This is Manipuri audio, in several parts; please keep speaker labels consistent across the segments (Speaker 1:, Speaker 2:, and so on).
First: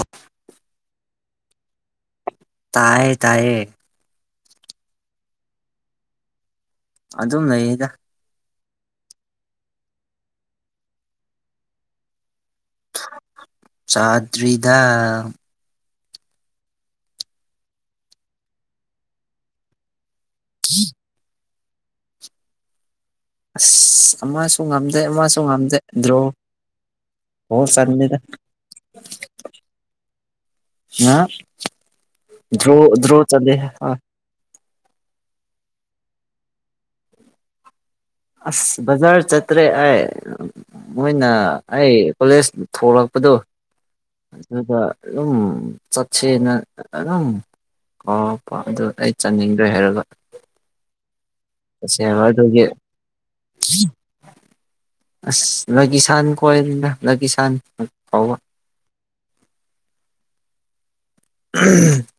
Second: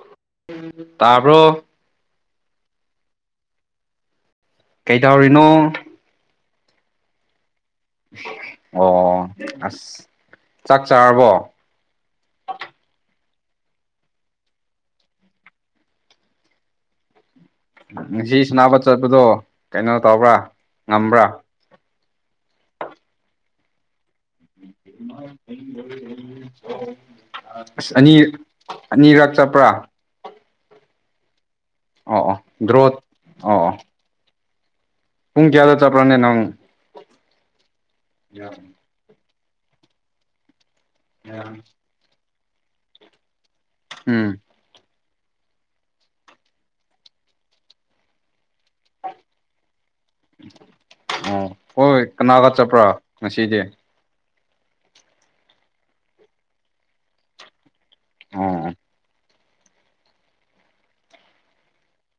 Speaker 1: ꯑꯐ
Speaker 2: ꯇꯥꯔꯕꯣ
Speaker 1: ꯇꯌꯦ ꯇꯌꯦ
Speaker 2: ꯀꯩ ꯇꯧꯔꯤꯅꯣ
Speaker 1: ꯑꯗꯨꯝ ꯂꯩꯌꯦꯗ
Speaker 2: ꯑꯣ ꯑꯁ ꯆꯥꯛ ꯆꯥꯔꯕꯣ
Speaker 1: ꯆꯥꯗ꯭ꯔꯤꯗꯥ
Speaker 2: ꯉꯁꯤ ꯁꯅꯥꯄ ꯆꯠꯄꯗꯣ ꯀꯩꯅꯣ ꯇꯧꯕ꯭ꯔꯥ ꯉꯝꯕ꯭ꯔꯥ
Speaker 1: ꯑꯁ ꯑꯃꯁꯨ ꯉꯝꯗꯦ ꯑꯃꯁꯨ ꯉꯝꯗꯦ ꯗ꯭ꯔꯣ ꯑꯣ
Speaker 2: ꯑꯁ ꯑꯅꯤ
Speaker 1: ꯆꯟꯅꯤꯗ
Speaker 2: ꯑꯅꯤꯔꯛ ꯆꯠꯄ꯭ꯔꯥ
Speaker 1: ꯑ
Speaker 2: ꯑꯣ ꯑꯣ
Speaker 1: ꯭ꯔꯣ
Speaker 2: ꯗ꯭ꯔꯣꯠ ꯑꯣ
Speaker 1: ꯭ꯔꯣꯇꯗꯦꯍ
Speaker 2: ꯑꯣ
Speaker 1: ꯍꯥ
Speaker 2: ꯄꯨꯡ ꯀꯌꯥꯗꯣ ꯆꯄ꯭ꯔꯅꯦ ꯅꯪ
Speaker 1: ꯑꯁ ꯕꯖꯥꯔ ꯆꯠꯇ꯭ꯔꯦ ꯑꯩ ꯃꯣꯏꯅ ꯑꯩ ꯀꯣꯂꯦꯖ ꯊꯣꯛꯂꯛꯄꯗꯨꯣ
Speaker 2: ꯎꯝ
Speaker 1: ꯑꯗꯨꯗ ꯑꯗꯨꯝ ꯆꯆꯅꯝ ꯑꯗꯨ ꯑꯩ ꯆꯥꯅꯤꯡꯗꯣꯏ ꯍꯥꯏꯔꯒ
Speaker 2: ꯑꯣ
Speaker 1: ꯆꯠꯁꯦ
Speaker 2: ꯍꯣꯏ
Speaker 1: ꯍꯥꯏꯕ
Speaker 2: ꯀꯅꯥꯒ
Speaker 1: ꯑꯗꯨꯒꯤ
Speaker 2: ꯆꯠꯄ꯭ꯔꯥ ꯉꯁꯤꯗꯤ
Speaker 1: ꯑꯁ ꯂꯒ ꯁꯥꯟ ꯀꯣꯏ ꯂꯒ ꯁꯥꯟ ꯑꯋꯥ
Speaker 2: ꯑꯣ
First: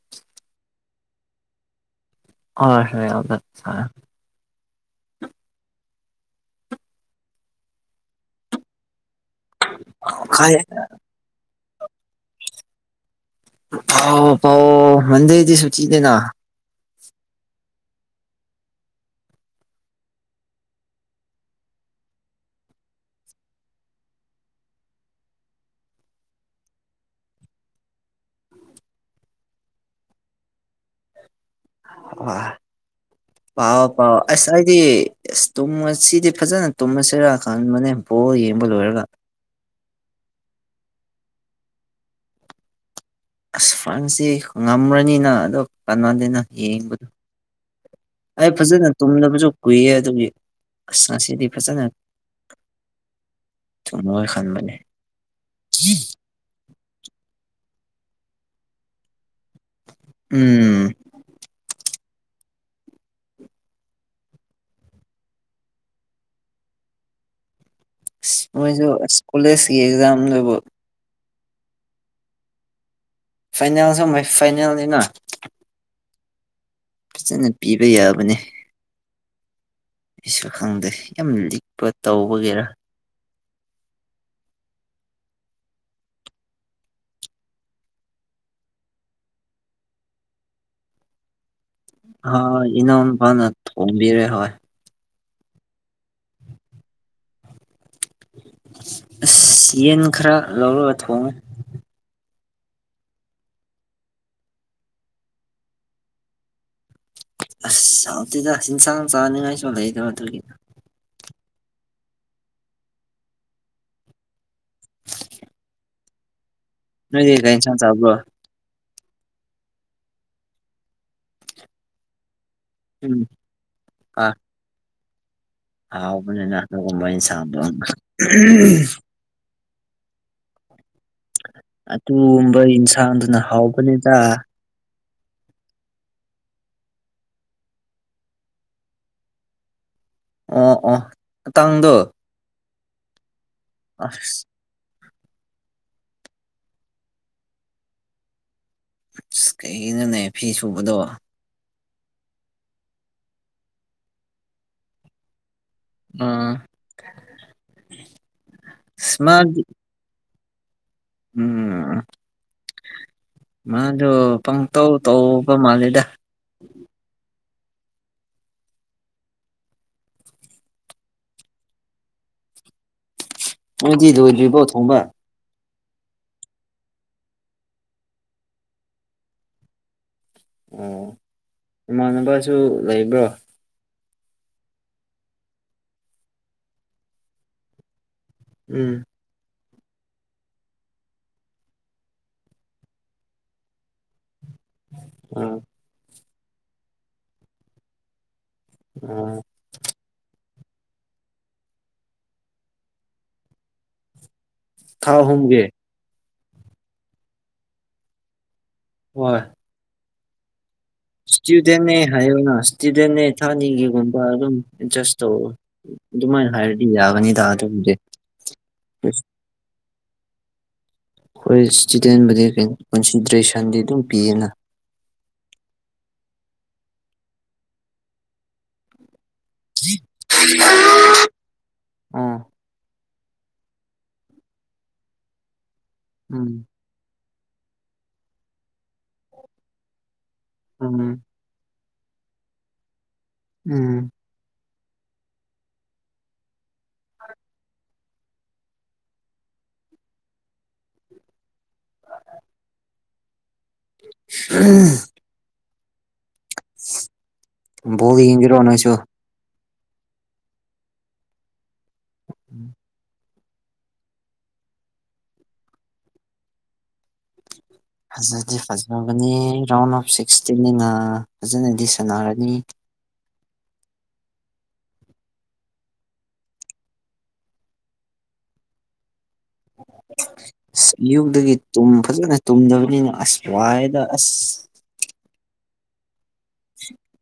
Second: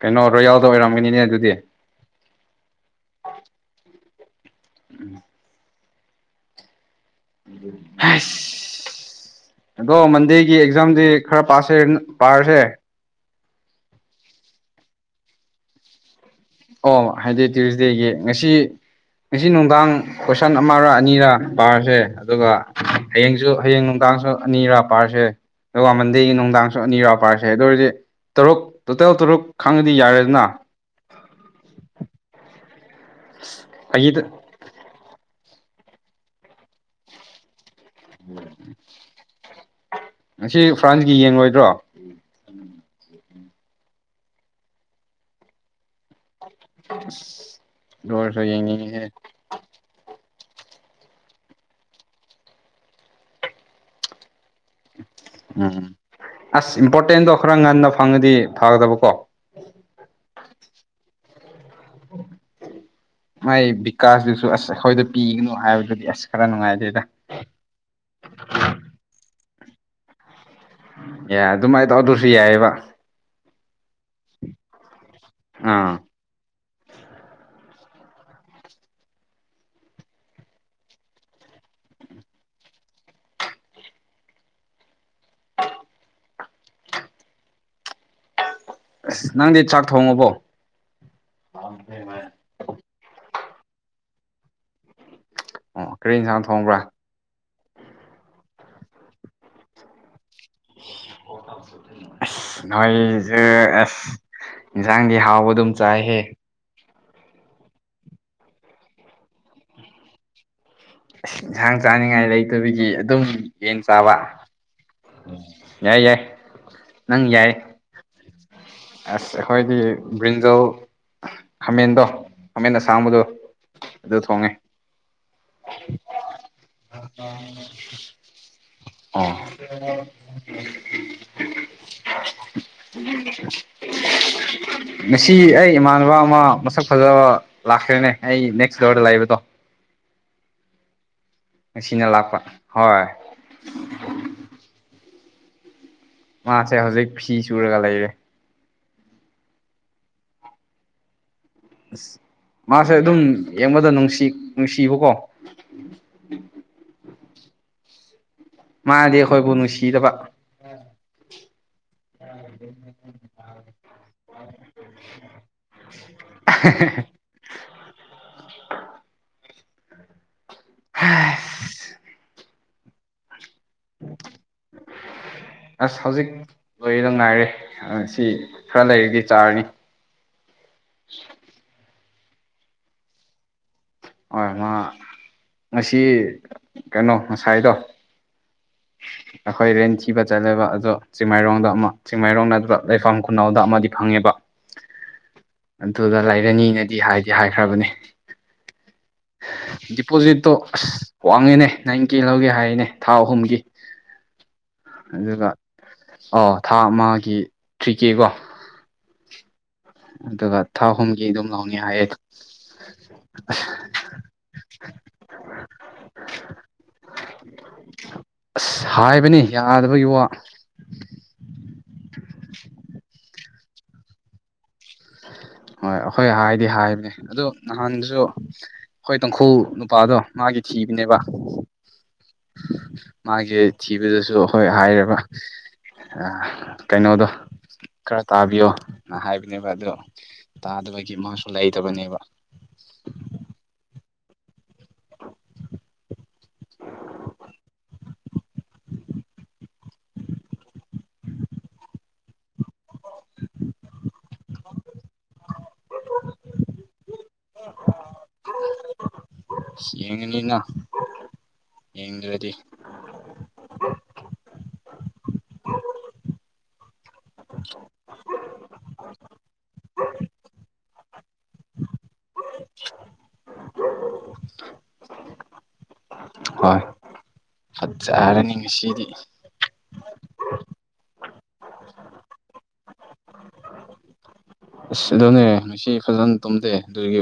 Speaker 2: ꯀꯩꯅꯣ ꯔꯣꯌꯥꯜꯗ ꯑꯣꯏꯔꯝꯒꯅꯤꯅꯦ ꯑꯗꯨꯗꯤ
Speaker 1: ꯑ ꯍꯦꯠ
Speaker 2: ꯎꯝ ꯑꯗꯣ ꯃꯟꯗꯦꯒꯤ ꯑꯦꯛꯖꯥꯝꯗꯤ ꯈꯔ ꯄꯥꯁꯦ ꯄꯥꯔꯁꯦ
Speaker 1: ꯑ ꯄꯥꯎ ꯃꯗꯦꯗꯤ ꯁꯨ ꯆꯤꯗꯅ
Speaker 2: ꯑꯣ ꯍꯥꯏꯗꯤ ꯇ꯭ꯌꯨꯁꯗꯦꯒꯤ ꯉꯁꯤ ꯉꯁꯤ ꯅꯨꯡꯗꯥꯡ ꯀꯣꯏꯁꯟ ꯑꯃꯔ ꯑꯅꯤꯔꯥ ꯄꯥꯔꯁꯦ ꯑꯗꯨꯒ ꯍꯌꯦꯡꯁꯨ ꯍꯌꯦꯡ ꯅꯨꯡꯗꯥꯡ ꯃꯤꯗꯥꯁꯨ ꯑꯅꯤꯔꯥ ꯄꯥꯔꯁꯦ ꯑꯗꯨꯒ ꯃꯟꯗꯦꯒꯤ ꯅꯨꯡꯗꯥꯡꯁꯨ ꯑꯅꯤꯔꯥ ꯄꯥꯔꯁꯦ ꯑꯗꯨ ꯑꯣꯏꯔꯗꯤ ꯇꯔꯨꯛ ꯇꯣꯇꯦꯜ ꯇꯔꯨꯛ ꯈꯪꯉꯗꯤ ꯌꯥꯔꯦꯗꯅ
Speaker 1: ꯑ ꯄꯑꯣ ꯄꯑꯣ
Speaker 2: ꯑꯩꯒꯤꯗ
Speaker 1: ꯑ ꯍꯥꯏꯗꯤ ꯑꯦꯁ ꯇꯨꯝꯃ ꯁꯤꯗꯤ ꯐꯖꯅ ꯇꯨꯝꯃꯁꯔꯥ ꯈꯟꯕꯅꯦꯕ ꯄ ꯌꯦꯡꯕ ꯂꯣꯏꯔꯒ
Speaker 2: ꯉꯁꯤ ꯐ꯭ꯔꯥꯟꯁꯀꯤ ꯌꯦꯡꯉꯣꯏꯗ꯭ꯔꯣ
Speaker 1: ꯑꯁ ꯐꯥꯟꯁꯤ ꯉꯝꯃ꯭ꯔꯅꯤꯅ ꯑꯗꯣ ꯀꯩꯅꯣꯗꯅ ꯌꯦꯡꯕꯗꯣ
Speaker 2: ꯑꯗꯨ ꯑꯣꯏꯔꯁꯨ
Speaker 1: ꯑꯩ ꯐꯖꯅ
Speaker 2: ꯌꯦꯡꯅꯤꯡꯉꯤꯍꯦ
Speaker 1: ꯇꯨꯝꯅꯕꯁꯨ ꯀꯨꯏꯌꯦ ꯑꯗꯨ ꯁꯤꯗꯤ ꯐꯖꯅ ꯊꯃ ꯈꯥꯟ ꯃꯅꯦ
Speaker 2: ꯎꯝ ꯑꯁ ꯏꯝꯄꯣꯔꯇꯦꯟꯗꯣ ꯈꯔ ꯉꯟꯅ ꯐꯪꯉꯗꯤ ꯐꯒꯗꯕꯀꯣ
Speaker 1: ꯎꯝ
Speaker 2: ꯎꯝ ꯃꯥꯏ ꯕꯤꯀꯥꯁꯇꯁꯨ ꯑꯁ ꯑꯩꯈꯣꯏꯗ ꯄꯤꯒꯅꯨ ꯍꯥꯏꯕꯗꯨꯗꯤ ꯑꯁ ꯈꯔ ꯅꯨꯡꯉꯥꯏꯖꯦꯗ [inaudible]
Speaker 1: ꯃꯣꯏꯁꯨ ꯀꯣꯂꯦꯖꯀꯤ ꯑꯦꯛꯖꯥꯝ ꯂꯕ
Speaker 2: ꯌꯥ ꯑꯗꯨꯃꯥꯏꯅ ꯇꯧ ꯑꯗꯨꯁꯨ ꯌꯥꯏꯑꯕ
Speaker 1: ꯐꯥꯏꯅꯦꯜꯁꯨ ꯐꯥꯏꯅꯦꯜꯅꯤꯅ
Speaker 2: ꯑꯥ
Speaker 1: ꯐꯖꯅ ꯄꯤꯕ ꯌꯥꯕꯅꯤ ꯑꯩꯁꯨ ꯈꯪꯗꯦ ꯌꯥꯝ ꯂꯤꯛꯄ ꯇꯧꯕꯒꯤꯦꯔꯥ
Speaker 2: ꯑꯁ ꯅꯪꯗꯤ ꯆꯥꯛ ꯊꯣꯡꯉꯕꯣ
Speaker 1: ꯍ ꯏꯅꯎ ꯐꯅ ꯊꯝꯕꯤꯔꯦ ꯍꯣꯏ
Speaker 2: ꯑꯣ ꯀꯔꯤ ꯌꯦꯟꯁꯥꯡ ꯊꯣꯡꯕ꯭ꯔꯥ
Speaker 1: ꯑꯁ ꯌꯦꯟ ꯈꯔ ꯂꯧꯔꯒ ꯊꯣꯡꯉꯨ
Speaker 2: ꯅꯣꯏꯁꯨ ꯑꯁ ꯏꯟꯁꯥꯡꯗꯤ ꯍꯥꯎꯕ ꯑꯗꯨꯝ ꯆꯥꯏꯍꯦ
Speaker 1: ꯑꯁ ꯆꯥꯎꯇꯤꯗ ꯏꯟꯁꯥꯡ ꯆꯥꯅꯤꯡꯉꯥꯏꯁꯨ ꯂꯩꯗꯕ ꯑꯗꯨꯒꯤꯅ
Speaker 2: ꯑ ꯏꯟꯁꯥꯡ ꯆꯥꯅꯤꯡꯉꯥꯏ ꯂꯩꯇꯕꯒꯤ ꯑꯗꯨꯝ ꯌꯦꯟ ꯆꯥꯕ ꯌꯥꯏ ꯌꯥꯏ ꯅꯪ
Speaker 1: ꯅꯗꯤ
Speaker 2: ꯌꯥꯏ
Speaker 1: ꯀꯩꯩꯅꯁꯟ ꯆꯕ
Speaker 2: ꯑꯁ ꯑꯩꯈꯣꯏꯗꯤ ꯕ꯭ꯔꯤꯟꯖꯣ ꯈꯥꯃꯦꯟꯗꯣ ꯈꯃꯦꯠꯅ
Speaker 1: ꯎꯝ
Speaker 2: ꯁꯥꯡꯕꯗꯣ ꯑꯗꯨ ꯊꯣꯡꯉꯦ
Speaker 1: ꯍꯥꯎꯅꯦꯅꯥ ꯁꯥꯥꯟꯗ
Speaker 2: ꯑꯣ
Speaker 1: ꯑꯗꯨꯒꯨꯝꯕ ꯌꯦꯟꯁꯥꯡꯗꯨꯅ ꯍꯥꯎꯕꯅꯤꯗ
Speaker 2: ꯉꯁꯤ ꯑꯩ ꯏꯃꯥꯟꯅꯕ ꯑꯃ ꯃꯁꯛ ꯐꯖꯕ ꯂꯥꯛꯈ꯭ꯔꯦꯅꯦ ꯑꯩ ꯅꯦꯛꯁ ꯗꯣꯔꯗ ꯂꯩꯕꯗꯣ [inaudible]
Speaker 1: ꯑ ꯑ
Speaker 2: ꯑꯁꯤꯅ ꯂꯥꯛꯄ ꯍꯣꯏ
Speaker 1: ꯑꯐꯤꯁ
Speaker 2: ꯃꯥꯁꯦ ꯍꯧꯖꯤꯛ ꯐꯤ ꯁꯨꯔꯒ ꯂꯩꯔꯦ
Speaker 1: ꯑꯁ ꯀꯩꯒꯤꯅꯣꯅꯦ ꯐꯤ ꯁꯨꯕꯗꯣ
Speaker 2: ꯑꯁ ꯃꯥꯁꯦ ꯑꯗꯨꯝ ꯌꯦꯡꯕꯗ ꯅꯨꯡꯁꯤ ꯅꯨꯡꯁꯤꯕꯀꯣ
Speaker 1: ꯑꯝ
Speaker 2: ꯃꯥꯗꯤ ꯑꯩꯈꯣꯏꯕꯨ ꯅꯨꯡꯁꯤꯗꯕ
Speaker 1: ꯎꯝ ꯃꯥꯗꯨ ꯄꯪꯇꯧ ꯇꯧꯕ ꯃꯥꯜꯂꯤꯗ
Speaker 2: ꯍ
Speaker 1: ꯅꯗꯤ ꯂꯣꯏꯗ꯭ꯔꯤꯕꯣ ꯊꯣꯡꯕ
Speaker 2: ꯑꯁ ꯍꯧꯖꯤꯛ ꯂꯣꯏꯔꯤꯗ ꯉꯥꯏꯔꯦ ꯁꯤ ꯈꯔ ꯂꯩꯔꯗꯤ ꯆꯥꯔꯅꯤ
Speaker 1: ꯑꯣ ꯏꯃꯥꯟꯅꯕꯁꯨ ꯂꯩꯕ꯭ꯔꯣ
Speaker 2: ꯍꯣꯏ ꯃꯥ ꯉꯁꯤ ꯀꯩꯅꯣ ꯉꯁꯥꯏꯗꯣ
Speaker 1: ꯎꯝ
Speaker 2: ꯑꯩꯈꯣꯏ ꯔꯦꯟ ꯊꯤꯕ ꯆꯠꯂꯦꯕ ꯑꯗꯣ ꯆꯤꯡꯃꯥꯏꯔꯣꯡꯗ ꯑꯃ ꯆꯤꯡꯃꯥꯏꯔꯣꯡ ꯅꯠꯇꯕ ꯂꯩꯐꯝ ꯈꯨꯅꯥꯎꯗ ꯑꯃꯗꯤ ꯐꯪꯉꯦꯕ
Speaker 1: ꯑꯥ
Speaker 2: ꯑꯗꯨꯗ ꯂꯩꯔꯅꯤꯅꯗꯤ ꯍꯥꯏꯗꯤ ꯍꯥꯏꯈ꯭ꯔꯕꯅꯤ
Speaker 1: ꯑꯥ
Speaker 2: ꯗꯤꯄꯣꯖꯤꯠ ꯑꯁ ꯋꯥꯡꯉꯦꯅꯦ ꯅꯪ ꯀꯦ ꯂꯧꯒꯦ ꯍꯥꯏꯔꯤꯅꯦ ꯊꯥ ꯑꯍꯨꯝꯒꯤ
Speaker 1: ꯊꯥ
Speaker 2: ꯑꯗꯨꯒ
Speaker 1: ꯍꯣꯡꯒꯦ
Speaker 2: ꯑꯣ ꯊꯥ ꯑꯃꯒꯤ ꯊ꯭ꯔꯤ ꯀꯦꯀꯣ
Speaker 1: ꯋꯥꯏ
Speaker 2: ꯑꯗꯨꯗ
Speaker 1: ꯏꯁꯇꯤꯗꯅꯦ ꯍꯥꯏꯣꯅ ꯏꯁꯇꯤꯗꯅꯦ ꯊꯥꯅꯤꯒꯤꯒꯨꯝꯕ ꯑꯗꯨꯝ ꯆꯁꯣ ꯑꯗꯨꯃꯥꯏꯅ ꯍꯥꯏꯔꯗꯤ ꯌꯥꯒꯅꯤꯗ ꯑꯗꯨꯕꯨꯗꯤ
Speaker 2: ꯑꯁ ꯍꯥꯏꯕꯅꯤ ꯌꯥꯗꯕꯒꯤ ꯋꯥ
Speaker 1: ꯍꯣꯏ ꯏꯁꯇꯨꯗꯦꯟꯕꯨꯗꯤ ꯀꯣꯟꯁꯤꯗ꯭ꯔꯦꯁꯟꯗꯤ ꯑꯗꯨꯝ ꯄꯤꯌꯦꯅ
Speaker 2: ꯍꯣꯏ ꯑꯩꯈꯣꯏ ꯍꯥꯏꯗꯤ ꯍꯥꯏꯕꯅꯦ ꯑꯗꯨ ꯅꯍꯥꯟꯁꯨ ꯇꯪꯈꯨꯜ ꯅꯨꯄꯥꯗꯣ ꯃꯥꯒꯤ ꯊꯤꯕꯅꯦꯕ
Speaker 1: ꯑꯥ
Speaker 2: ꯃꯥꯒꯤ ꯊꯤꯕꯗꯁꯨ ꯍꯣꯏ ꯍꯥꯏꯔꯕ ꯑ
Speaker 1: ꯎꯝ
Speaker 2: ꯀꯩꯩꯅꯣꯗ ꯈꯔ ꯇꯥꯕꯤꯌꯣ ꯍꯥꯏꯕꯅꯦꯕ ꯑꯗꯨ
Speaker 1: ꯎꯝ
Speaker 2: ꯇꯥꯗꯕꯒꯤ ꯃꯥꯁꯨ ꯂꯩ ꯕꯅꯦꯕ
Speaker 1: ꯎꯝ
Speaker 2: [inaudible]
Speaker 1: ꯎ ꯣꯗꯤ ꯌꯦꯒꯤꯔꯣ ꯋꯥꯅ ꯆꯣ
Speaker 2: ꯑꯁ ꯌꯦꯡꯉꯅꯤꯅ ꯌꯦꯡꯗ꯭ꯔꯗꯤ
Speaker 1: ꯐꯖꯗꯤ ꯐꯖꯕꯅꯤ ꯔꯥꯎꯟ ꯑꯣꯐ ꯁꯤꯛꯁꯇꯤꯟꯅꯤꯅ ꯐꯖꯅꯗꯤ ꯁꯥꯟꯅꯔ ꯑ
Speaker 2: ꯑꯣ ꯍꯣꯏ ꯐꯠꯖ ꯍꯥꯏꯔꯅꯤ ꯉꯁꯤꯗꯤ
Speaker 1: ꯑꯁ ꯑꯌꯨꯛꯇꯒꯤꯨꯝ ꯐꯖꯅ ꯇꯨꯝꯗꯕꯅꯤꯅ ꯑꯁ ꯋꯥꯏꯗ ꯑꯁ
Speaker 2: ꯑꯁ ꯑꯗꯨꯅꯦ ꯉꯁꯤ ꯐꯖꯅ ꯇꯨꯝꯗꯦ ꯑꯗꯨꯒꯤ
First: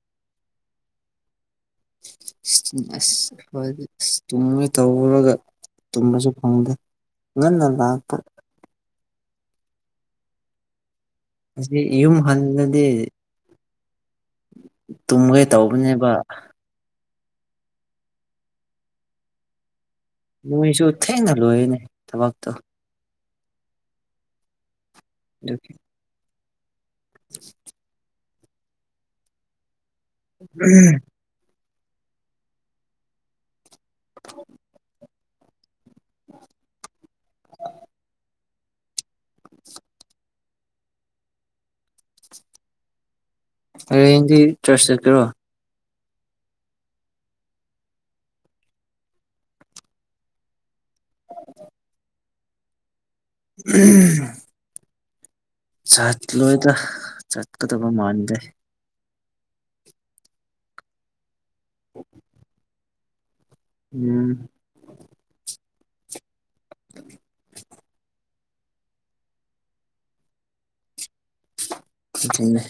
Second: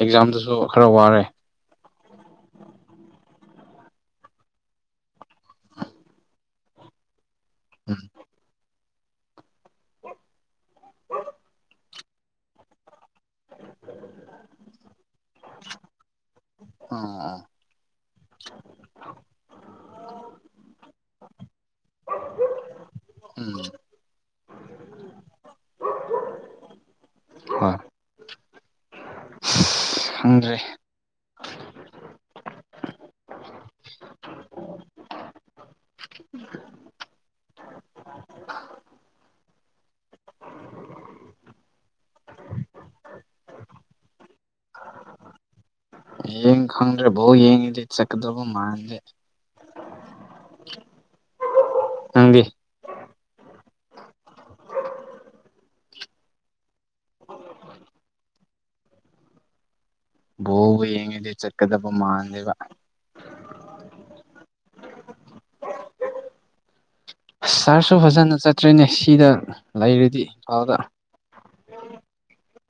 Speaker 2: ꯑꯦꯛꯖꯥꯝꯗꯨꯁꯨ ꯈꯔ ꯋꯥꯔꯦ
Speaker 1: ꯑꯁ ꯍꯣꯏꯗꯤ ꯑꯁ ꯇꯨꯝ ꯇꯧꯔꯒ ꯇꯨꯝꯕꯁꯨ ꯐꯪꯗꯦ ꯌꯦ
Speaker 2: ꯎꯝ
Speaker 1: ꯅꯗꯄ ꯑꯁꯤ ꯌꯨꯝ ꯍꯜꯂꯗꯤ ꯇꯨꯝꯈꯩ ꯇꯧꯕꯅꯦꯕ
Speaker 2: ꯑꯥ
Speaker 1: ꯂꯁꯨ ꯊꯩꯅꯦ ꯂꯣꯏꯣꯏꯅꯦ ꯊꯕꯛꯛꯇ
Speaker 2: ꯎꯝ
Speaker 1: ꯂꯣꯛꯀꯦ
Speaker 2: ꯍꯣꯏ
Speaker 1: [inaudible]
Speaker 2: ꯈꯪꯗ꯭ꯔꯦ
Speaker 1: ꯎ [unintelligible] ꯑꯦ ꯍꯤꯟꯗꯤ ꯆ꯭ꯔꯁ ꯆꯠ ꯀ꯭ꯔꯣ
Speaker 2: ꯭ꯔ ꯣ ꯌꯦꯦꯡꯗꯤ ꯏꯠ ꯁꯀꯕ ꯃꯥꯗꯦ ꯅꯪꯒꯤ
Speaker 1: ꯎꯝ ꯆꯠꯂꯣꯏꯗ ꯆꯠꯀꯗꯕ ꯃꯥꯟꯗꯦ
Speaker 2: ꯗꯤ ꯆꯠꯀꯗꯕ ꯃꯥꯟꯂꯦꯕ
Speaker 1: ꯎꯝ
Speaker 2: ꯁꯥꯔꯁꯨ ꯐꯖꯅ ꯆꯠꯇ꯭ꯔꯔꯤꯅꯦ ꯁꯤꯗ ꯂꯩꯔꯗꯤ ꯏꯝꯐꯥꯜꯗ
Speaker 1: ꯁꯤꯅꯦ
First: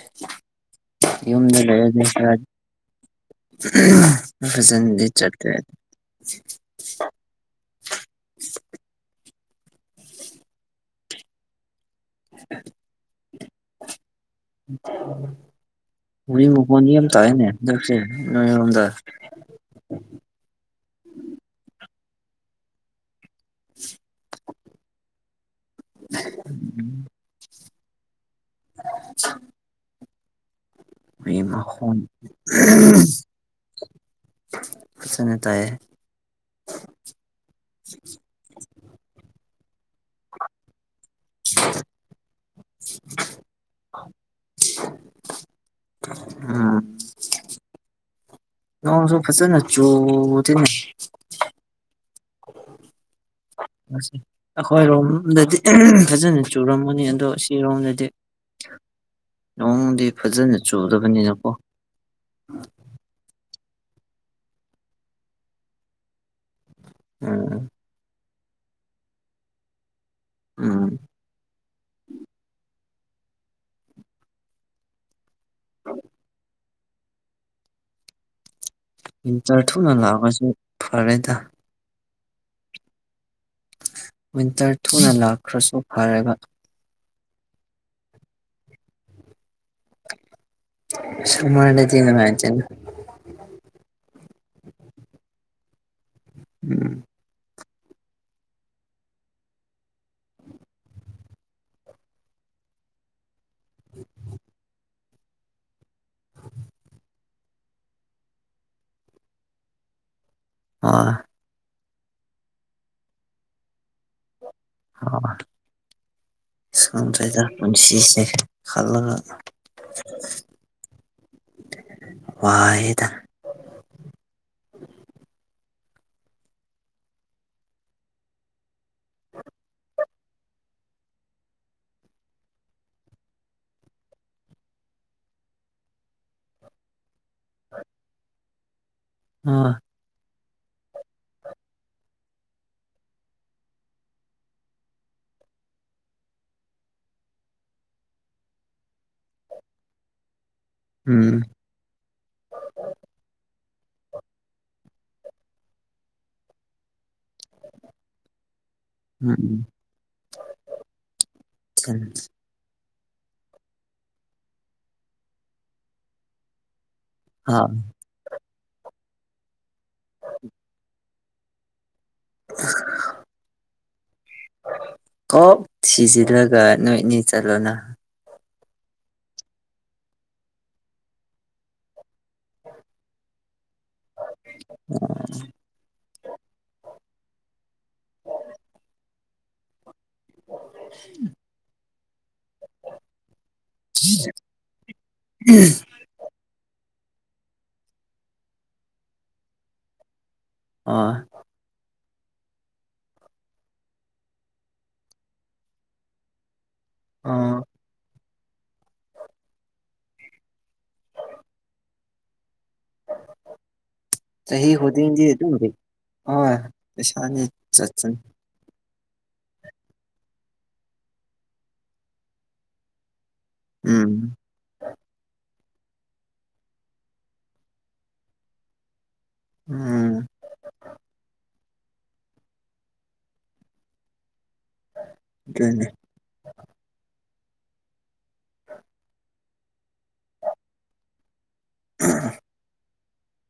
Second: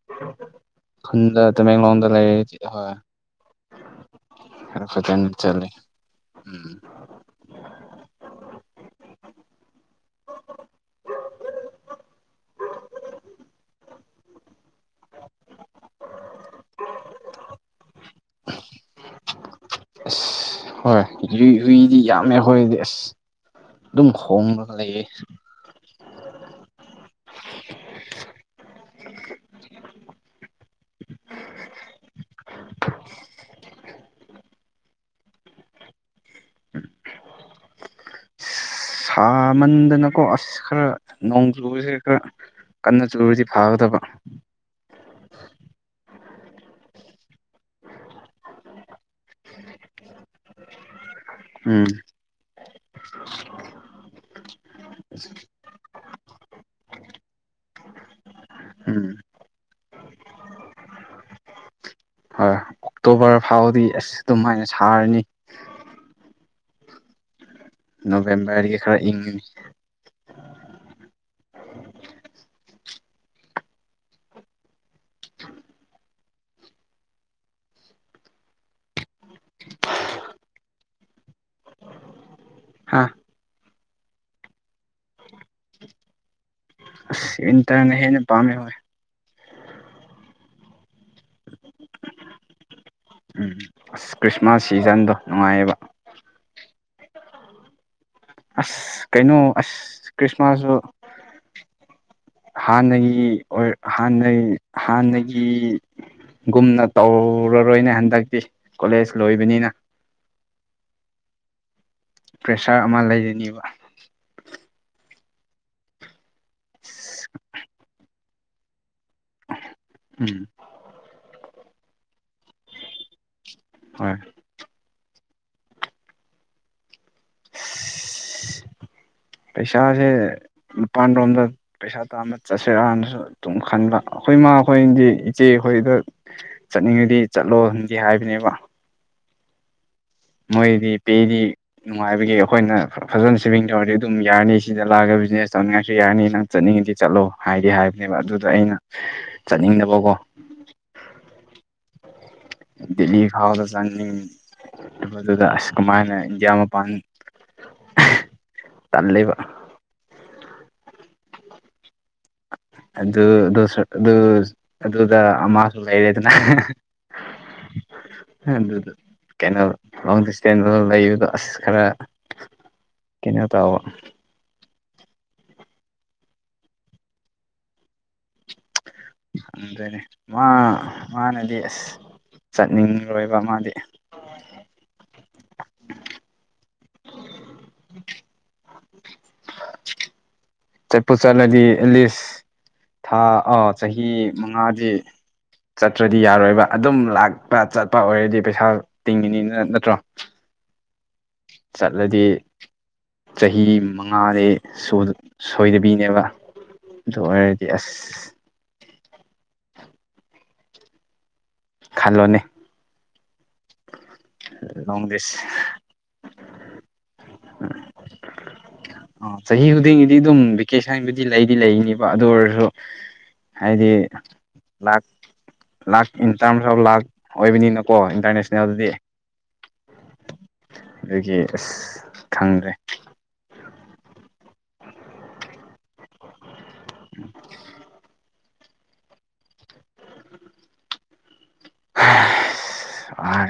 Speaker 2: ꯈꯨꯟꯗ ꯇꯃꯦꯡꯂꯣꯡꯗ ꯂꯩꯔꯤ ꯍꯣꯏ ꯈꯔ
Speaker 1: ꯐꯖꯟꯗꯤ
Speaker 2: ꯐꯖꯅ
Speaker 1: ꯆꯠꯇ
Speaker 2: ꯆꯠꯂꯦ ꯎꯝ
Speaker 1: [unintelligible] [unintelligible] ꯃ ꯃꯣꯟꯅꯤ ꯌꯥꯝ ꯇꯥꯏꯅꯦꯁ ꯅꯣꯏꯔꯣꯝꯗ
Speaker 2: ꯑꯁ ꯍꯣꯏ ꯍꯨꯏ ꯍꯨꯏꯗꯤ ꯌꯥꯝꯃꯦ ꯍꯣꯏꯗꯤ ꯑꯁ ꯑꯗꯨꯝ ꯍꯣꯡꯕ ꯍꯦ
Speaker 1: ꯎꯝ [unintelligible] ꯑꯩꯃ ꯍ ꯐꯁꯅ ꯇꯥꯏꯌꯦ [unintelligible]
Speaker 2: ꯥ ꯃꯟꯗꯅꯀꯣ ꯑꯁ ꯈꯔ ꯅꯣꯡ ꯆꯨꯕꯁꯦ ꯈꯔ ꯀꯟꯅ ꯆꯨꯔꯗꯤ ꯐꯥꯒꯗꯕ
Speaker 1: ꯎꯝ ꯑꯣ ꯁꯣ ꯐꯁꯦ ꯅ ꯆꯣ ꯊ
Speaker 2: ꯎꯝ
Speaker 1: ꯁ ꯑꯩꯈꯣꯏꯔꯣꯝꯗꯗꯤ ꯐꯖꯅ ꯆꯨꯔꯝꯃꯅꯤ ꯑꯗꯣ ꯁꯤꯔꯣꯝꯗꯗꯤ
Speaker 2: ꯎꯝ
Speaker 1: ꯅꯉꯣꯡꯗꯤ ꯐꯖꯅ ꯆꯨꯗꯕꯅꯤꯅꯀꯣ
Speaker 2: ꯈꯔ ꯐꯥꯎꯗꯤ ꯑꯁ ꯑꯗꯨꯝ ꯍꯥꯏꯅ ꯁꯥꯔꯅꯤ
Speaker 1: ꯎꯝ
Speaker 2: ꯅꯕꯦꯝꯕꯔꯒꯤ ꯈꯔ ꯏꯪꯅꯤ
Speaker 1: ꯎꯝ ꯏꯟꯇꯔ ꯊꯨꯅ ꯂꯥꯛꯑꯒꯁꯨ ꯐꯔꯦꯗ
Speaker 2: ꯍꯥ
Speaker 1: ꯋꯤꯟꯇꯔ ꯊꯨꯅ ꯂꯥꯛꯈ꯭ꯔꯁꯨ ꯐꯔꯒ
Speaker 2: ꯇꯔ ꯍꯦꯅ ꯄꯝ ꯍ
Speaker 1: ꯁꯃꯔ ꯆꯅ ꯍꯥꯏ ꯆ
Speaker 2: ꯎꯝ ꯈ꯭ꯔꯤꯁꯃꯥꯁ ꯁꯤꯖꯟꯗꯣ ꯅꯨꯡꯉꯥꯏꯌꯦꯕ
Speaker 1: ꯎꯝ
Speaker 2: ꯑꯁ ꯀꯩꯅꯣ ꯑꯁ ꯈ꯭ꯔꯤꯁꯃꯥꯁꯁꯨ ꯍꯥꯟꯅꯒꯤ ꯑꯣꯏ ꯍꯥꯟꯅꯒꯤ ꯍꯥꯟꯅꯒꯤ ꯒꯤ ꯒꯨꯝꯅ ꯇꯧꯔꯔꯣꯏꯅꯦ ꯍꯟꯗꯛꯇꯤ ꯀꯣꯂꯦꯖ ꯂꯣꯏꯕꯅꯤꯅ
Speaker 1: ꯑ
Speaker 2: ꯄ꯭ꯔꯦꯁꯔ ꯑꯃ ꯂꯩꯔꯅꯦꯕ
Speaker 1: ꯁ꯭ꯔꯗ ꯄꯨꯟꯁꯤ ꯈꯜꯂ
Speaker 2: ꯎꯝ
Speaker 1: ꯋꯥꯌꯦꯦꯗ
Speaker 2: ꯍꯣꯏ ꯄꯩꯁꯥꯁꯦ ꯅꯤꯄꯥꯜ ꯔꯣꯝꯗ ꯄꯩꯁꯥ ꯇꯥꯅ ꯆꯠꯁꯤꯔꯛꯅꯁꯨ ꯑꯗꯨꯝ ꯈꯟꯕ ꯑꯩꯈꯣꯏ ꯏꯃꯥ ꯑꯩꯈꯣꯏꯗꯤ ꯏꯆꯦꯈꯣꯏꯗ ꯆꯠꯅꯤꯡꯉꯗꯤ ꯆꯠꯂꯣꯗꯤ ꯍꯥꯏꯕꯅꯦꯕ
Speaker 1: ꯑ
Speaker 2: ꯃꯣꯏꯗꯤ ꯄꯦꯗꯤ ꯅꯨꯡꯉꯥꯏꯕꯒꯤ ꯑꯩꯈꯣꯏꯅ ꯐꯖꯅ ꯁꯦꯚꯤꯡ ꯇꯧꯔꯗꯤ ꯑꯗꯨꯝ ꯌꯥꯔꯅꯤ ꯁꯤꯗ ꯂꯥꯛꯑꯒ ꯕꯤꯖꯤꯅꯦꯁ ꯇꯧꯅꯤꯡꯉꯥꯏꯁꯨ ꯌꯥꯔꯅꯤ ꯅꯪ ꯆꯠꯅꯤꯡꯉꯤꯗꯤ ꯆꯠꯂꯣ ꯍꯥꯏꯗꯤ ꯍꯥꯏꯕꯅꯦꯕ ꯑꯗꯨꯗ ꯑꯩꯅ ꯆꯠꯅꯤꯡꯗꯕꯀꯣ ꯎꯝ
Speaker 1: ꯎꯝ
Speaker 2: ꯗ ꯈꯗ ꯔꯟꯅꯤꯡ ꯃꯗꯨꯗ ꯑꯁ ꯀꯃꯥꯏꯅ ꯏꯟꯗꯤꯌꯥ ꯃꯄꯥꯟ ꯇꯟ ꯂꯩꯕ
Speaker 1: ꯎꯝ
Speaker 2: ꯑꯗꯨ ꯑꯗꯨꯁꯨ ꯑꯗꯨ ꯑꯗꯨꯗ ꯑꯃꯁꯁꯨ ꯂꯩꯔꯦꯗꯅ
Speaker 1: ꯑꯥ
Speaker 2: ꯑꯗꯨꯗ ꯀꯩꯅꯣ ꯂꯣꯡ ꯗꯤꯁꯇꯦꯟꯁ ꯂꯩꯕꯗꯣ ꯑꯁ ꯈꯔ ꯀꯩꯅꯣ ꯇꯕ
Speaker 1: ꯀꯣꯛ ꯁꯤꯖꯤꯜꯂꯒ ꯅꯣꯏꯅꯤ ꯆꯠꯂꯣꯅ
Speaker 2: ꯗꯅꯤ ꯃꯥ ꯃꯥꯅꯦꯗꯤꯦꯁ ꯆꯠꯅꯤꯡꯂꯣꯏꯕ ꯑꯃꯗꯤꯗꯤ
Speaker 1: [unintelligible]
Speaker 2: ꯇ ꯄꯨꯁꯅꯗꯤ ꯂꯤ ꯊꯥ ꯑ ꯆꯍꯤ ꯃꯉꯥꯗꯤ ꯆꯠꯇ꯭ꯔꯗꯤ ꯌꯥꯔꯣꯏꯕ ꯑꯗꯨꯝ ꯂꯥꯛꯄ ꯆꯠꯄ ꯑꯣꯏꯔꯗꯤ ꯄꯩꯁꯥ ꯇꯤꯡꯉꯤꯅꯤꯅ ꯅꯠꯇ꯭ꯔꯣ
Speaker 1: ꯑ
Speaker 2: ꯆꯠꯂꯗꯤ ꯆꯍꯤ ꯃꯉꯥꯗꯤ ꯁꯣꯏꯗꯕꯤꯅꯦꯕ
Speaker 1: ꯑꯣ
Speaker 2: ꯉꯥꯏꯗꯤ ꯑꯁ ꯈꯜꯂꯣꯅꯦ
Speaker 1: ꯁꯍꯤ
Speaker 2: ꯂꯣꯡ
Speaker 1: ꯍꯗꯗꯤ
Speaker 2: ꯗꯤꯁ
Speaker 1: ꯑꯗꯨ ꯄꯁ ꯆꯠ
Speaker 2: ꯑꯣ ꯆꯍꯤ ꯈꯨꯗꯤꯡꯒꯤꯗꯤ ꯑꯗꯨꯝ ꯚꯦꯀꯦꯁꯟꯕꯨꯗꯤ ꯂꯩꯗꯤ ꯂꯩꯅꯤꯕ ꯑꯗꯨ ꯑꯣꯏꯔꯁꯨ ꯍꯥꯏꯗꯤ
Speaker 1: ꯎꯝ
Speaker 2: ꯂꯥꯛ ꯂꯥꯛ ꯏꯟꯇꯔꯝꯁꯐ ꯂꯥꯛ ꯑꯣꯏꯕꯅꯤꯅꯀꯣ ꯏꯟꯇꯔꯅꯦꯁꯅꯦꯜꯗꯤ
Speaker 1: ꯎꯝ
Speaker 2: ꯑꯗꯨꯗꯒꯤ ꯑꯁ ꯈꯪꯗ꯭ꯔꯦ
Speaker 1: ꯀꯅꯤ
Speaker 2: ꯎꯝ
Speaker 1: ꯑ
Speaker 2: ꯑ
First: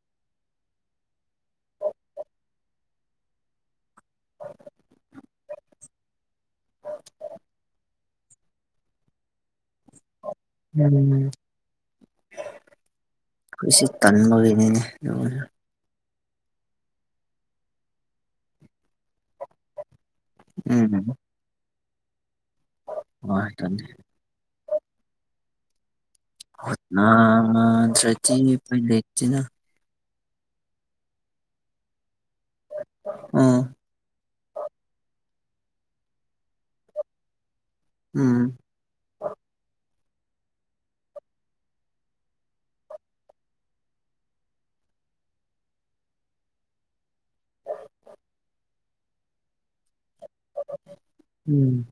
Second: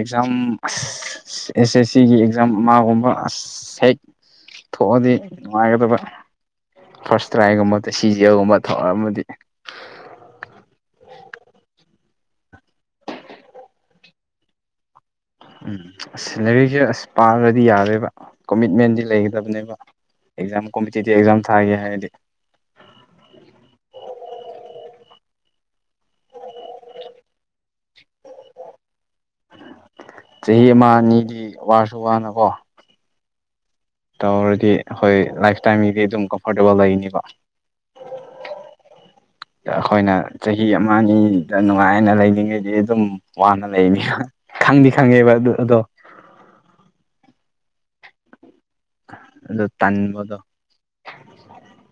Speaker 2: ꯑꯦꯖꯝ ꯑꯦꯁ ꯑꯦꯁ ꯁꯤꯒꯤ ꯑꯦꯛꯖꯥꯝ ꯃꯥꯒꯨꯝꯕ ꯑꯁ ꯍꯦꯛ ꯊꯣꯛꯑꯗꯤ ꯅꯨꯡꯉꯥꯏꯒꯗꯕ ꯐꯥꯔꯁ ꯇ꯭ꯔꯥꯏꯒꯨꯝꯕ ꯁꯤꯖꯒꯨꯝꯕ ꯊꯧꯔꯝ ꯑꯃꯗꯤ
Speaker 1: ꯎꯝ ꯑꯩꯈꯣꯏ ꯁꯤ ꯇꯟꯕꯒꯤꯅꯤꯅꯦ ꯌꯥ
Speaker 2: ꯎꯝ ꯑꯁ ꯁꯦꯂꯔꯤꯁꯦ ꯑꯁ ꯄꯥꯔꯗꯤ ꯌꯥꯔꯦꯕ ꯀꯣꯃꯤꯠꯃꯦꯟꯗꯤ ꯂꯩꯒꯗꯕꯅꯦꯕ ꯑꯦꯛꯖꯝ ꯀꯣꯝꯇꯦꯇ ꯑꯦꯛꯖꯝ ꯊꯑꯒꯦ ꯍꯥꯏꯗꯤ
Speaker 1: ꯋꯥ ꯇꯅꯤ ꯅꯥ ꯃꯗ꯭ꯔ ꯄ
Speaker 2: ꯆꯍꯤ ꯑꯃ ꯑꯅꯤꯗꯤ ꯋꯥꯁꯨ ꯋꯥꯅꯀꯣ
Speaker 1: ꯑꯝ
Speaker 2: ꯇꯧꯔꯗꯤ ꯍꯣꯏ ꯂꯥꯏꯐꯇꯥꯏꯝꯒꯤꯗꯤ ꯑꯗꯨꯝ ꯀꯝꯐꯣꯔꯇꯦꯕꯜ ꯂꯩꯅꯤꯀꯣ
Speaker 1: ꯎꯝ
Speaker 2: ꯑꯩꯈꯣꯏꯅ ꯆꯍꯤ ꯑꯃ ꯑꯅꯤꯗ ꯅꯨꯡꯉꯥꯏꯅ ꯂꯩꯔꯤꯉꯩꯗꯤ ꯑꯗꯨꯝ ꯋꯥꯅ ꯂꯩꯅꯤ ꯗꯤ ꯈꯪꯉꯦꯕ ꯑꯗꯨ ꯑꯗꯣ
Speaker 1: [inaudible]
Speaker 2: ꯑꯗꯨ ꯇꯟ ꯃ
Speaker 1: ꯎꯝ